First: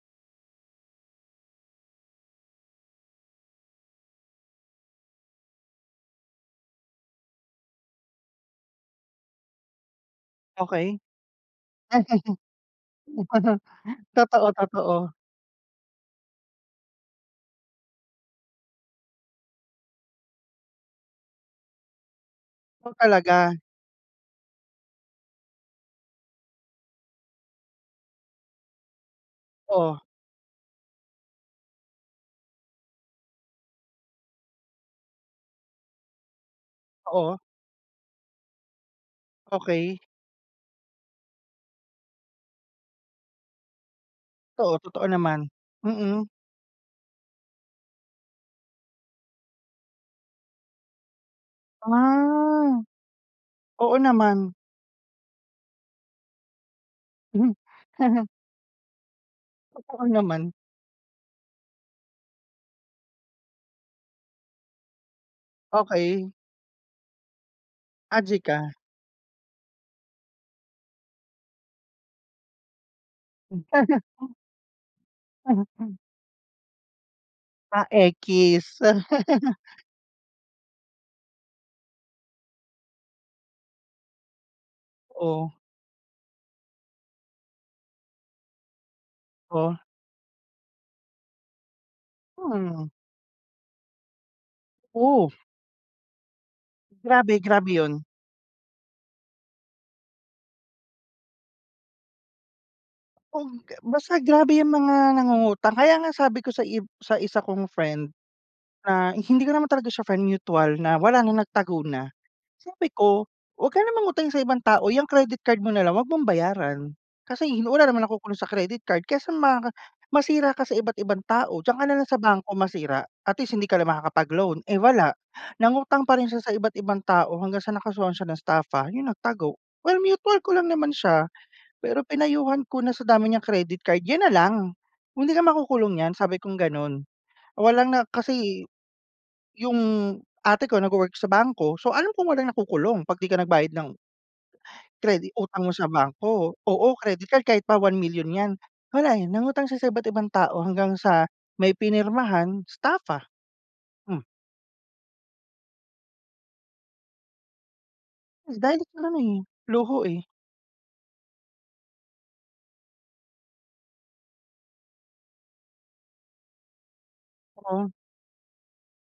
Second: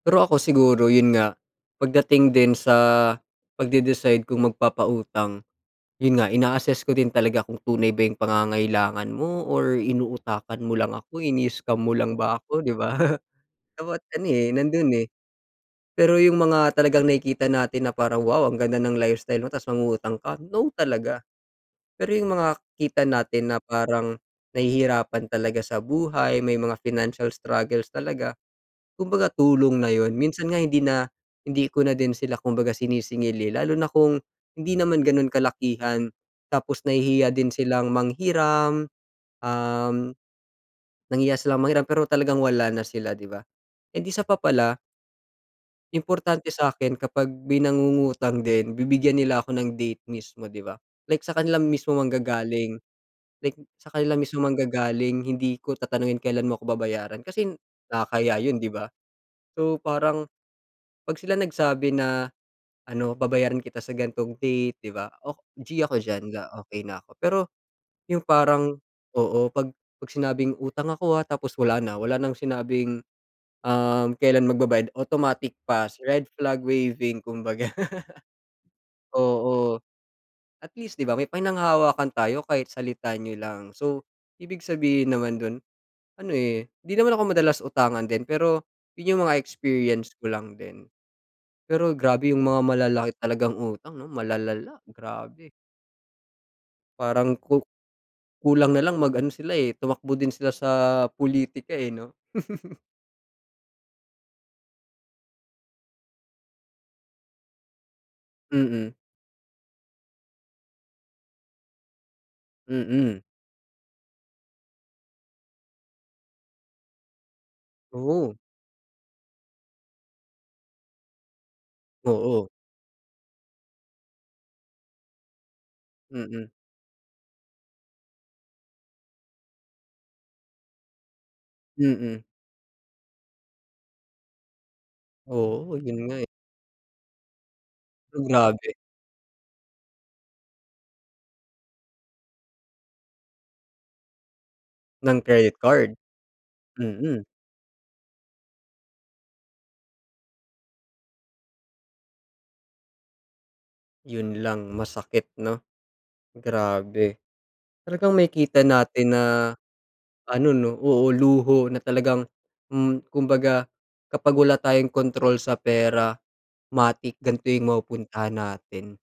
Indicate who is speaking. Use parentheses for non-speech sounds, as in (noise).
Speaker 1: Pero ako siguro yun nga, pagdating din sa pagde-decide kung magpapautang, yun nga ina-assess ko din talaga kung tunay ba yung pangangailangan mo or inuutakan mo lang
Speaker 2: Okey.
Speaker 1: ako, ini-scam mo lang ba ako, di ba? (chuckles)
Speaker 2: (chuckles)
Speaker 1: Dapat ano, eh,
Speaker 2: Totoo,
Speaker 1: nandun, eh.
Speaker 2: totoo.
Speaker 1: Pero yung mga talagang nakikita natin na parang wow ang ganda ng lifestyle mo tapos mangungutang ka, no talaga. Pero yung mga
Speaker 2: Kung
Speaker 1: kita
Speaker 2: talaga?
Speaker 1: natin na parang nahihirapan talaga sa buhay, may mga financial struggles talaga, kumbaga tulong na
Speaker 2: Oh.
Speaker 1: yun. Minsan nga hindi na hindi ko na din sila kumbaga sinisingil, eh, lalo na kung hindi naman ganun kalakihan. Tapos nahihiya
Speaker 2: Oo.
Speaker 1: din silang manghiram, um,
Speaker 2: Okey.
Speaker 1: nahihiya silang manghiram, pero talagang wala na sila, di ba? And isa pa
Speaker 2: Oo,
Speaker 1: pala
Speaker 2: totoo naman. Mm.
Speaker 1: importante sa'kin kapag may nangungutang din, bibigyan nila ako ng date mismo, di ba? Like sa kanila mismo
Speaker 2: Ah,
Speaker 1: manggagaling. Like sa
Speaker 2: oo
Speaker 1: kanila mismo
Speaker 2: naman.
Speaker 1: manggagaling, hindi ko tatanungin kailan mo ako babayaran kasi
Speaker 2: (chuckles)
Speaker 1: nakakahiya yun, di ba? So,
Speaker 2: Totoo
Speaker 1: parang
Speaker 2: naman.
Speaker 1: 'pag sila nagsabi na ano, babayaran kita sa gan'tong date, di ba? Oh, g ako diyan,
Speaker 2: Okey.
Speaker 1: okey na ako. Pero
Speaker 2: Ah,
Speaker 1: yung
Speaker 2: g ka?
Speaker 1: parang oo. 'Pag 'pag sinabing utang ako, ah, tapos wala na, wala nang sinabing, um,
Speaker 2: (chuckles)
Speaker 1: kelan magbabayad, automatic
Speaker 2: (laughs)
Speaker 1: pass, red flag waving, kumbaga.
Speaker 2: Ah, ekis?
Speaker 1: (laughs)
Speaker 2: (laughs)
Speaker 1: Oo. At least di ba may pinanghahawakan tayo kahit salita niyo lang. So, ibig sabihin naman
Speaker 2: Oh.
Speaker 1: dun ano, eh, di naman ako madalas utangan din, pero yun yung mga
Speaker 2: Oh.
Speaker 1: experience ko lang din. Pero grabe yung mga
Speaker 2: Hmm.
Speaker 1: malalaki talagang utang 'no, malalala,
Speaker 2: Oh.
Speaker 1: grabe. Parang
Speaker 2: Grabe,
Speaker 1: ku
Speaker 2: grabe yun.
Speaker 1: kulang na lang mag ano sila, eh, tumakbo din sila sa pulitika, eh, 'no? (laughs)
Speaker 2: Oh, basta grabe yung mga nangungutang kaya nga sabi ko ib sa sa isa kong friend,
Speaker 1: Mm.
Speaker 2: na hindi ko naman talaga siya friend, mutual na wala na, nagtago na. Sabi
Speaker 1: Mm.
Speaker 2: ko, "Wag ka ng mangutang sa ibang tao, 'yang credit card mo na lang wag mong bayaran. Kasi wala namang
Speaker 1: Oo.
Speaker 2: nakukulong sa credit card kaysa maka masira ka sa iba't ibang tao, diyan ka nalang sa bangko
Speaker 1: Oo.
Speaker 2: masira at least hindi ka na makakapag-loan." Eh, wala, nangutang pa rin siya
Speaker 1: Mm.
Speaker 2: sa iba't ibang tao hanggang sa nakasuhan siya ng staffa, yun nagtago. Well, mutual ko lang naman siya. Pero
Speaker 1: Mm.
Speaker 2: pinayuhan ko na sa dami niyang credit card yun na lang. "Hindi ka
Speaker 1: Oo,
Speaker 2: makukulong
Speaker 1: yun
Speaker 2: niyan,"
Speaker 1: nga, eh.
Speaker 2: sabi kong ganon. Wala na kasi
Speaker 1: Grabe.
Speaker 2: yung ate ko nagwo-work sa bangko so, alam ko walang nakukulong 'pag 'di ka nagbayad ng
Speaker 1: Ng
Speaker 2: credit
Speaker 1: credit
Speaker 2: utang mo sa
Speaker 1: card.
Speaker 2: bangko. Oo,
Speaker 1: Mm.
Speaker 2: credit card. Kahit pa 1 milyon 'yan. Wala, eh, nangutang siya sa iba't ibang tao hanggang sa may pinirmahan, staffa. Mm.
Speaker 1: Yun lang, masakit 'no? Grabe. Talagang
Speaker 2: Mm,
Speaker 1: makikita
Speaker 2: dahil sa
Speaker 1: natin
Speaker 2: ano,
Speaker 1: na
Speaker 2: eh, luho, eh.
Speaker 1: ano 'no oo, luho na talagang mm, kumbaga kapag wala tayong kontrol sa pera, 'matic gan'to yung
Speaker 2: Totoo.
Speaker 1: mapupuntahan natin.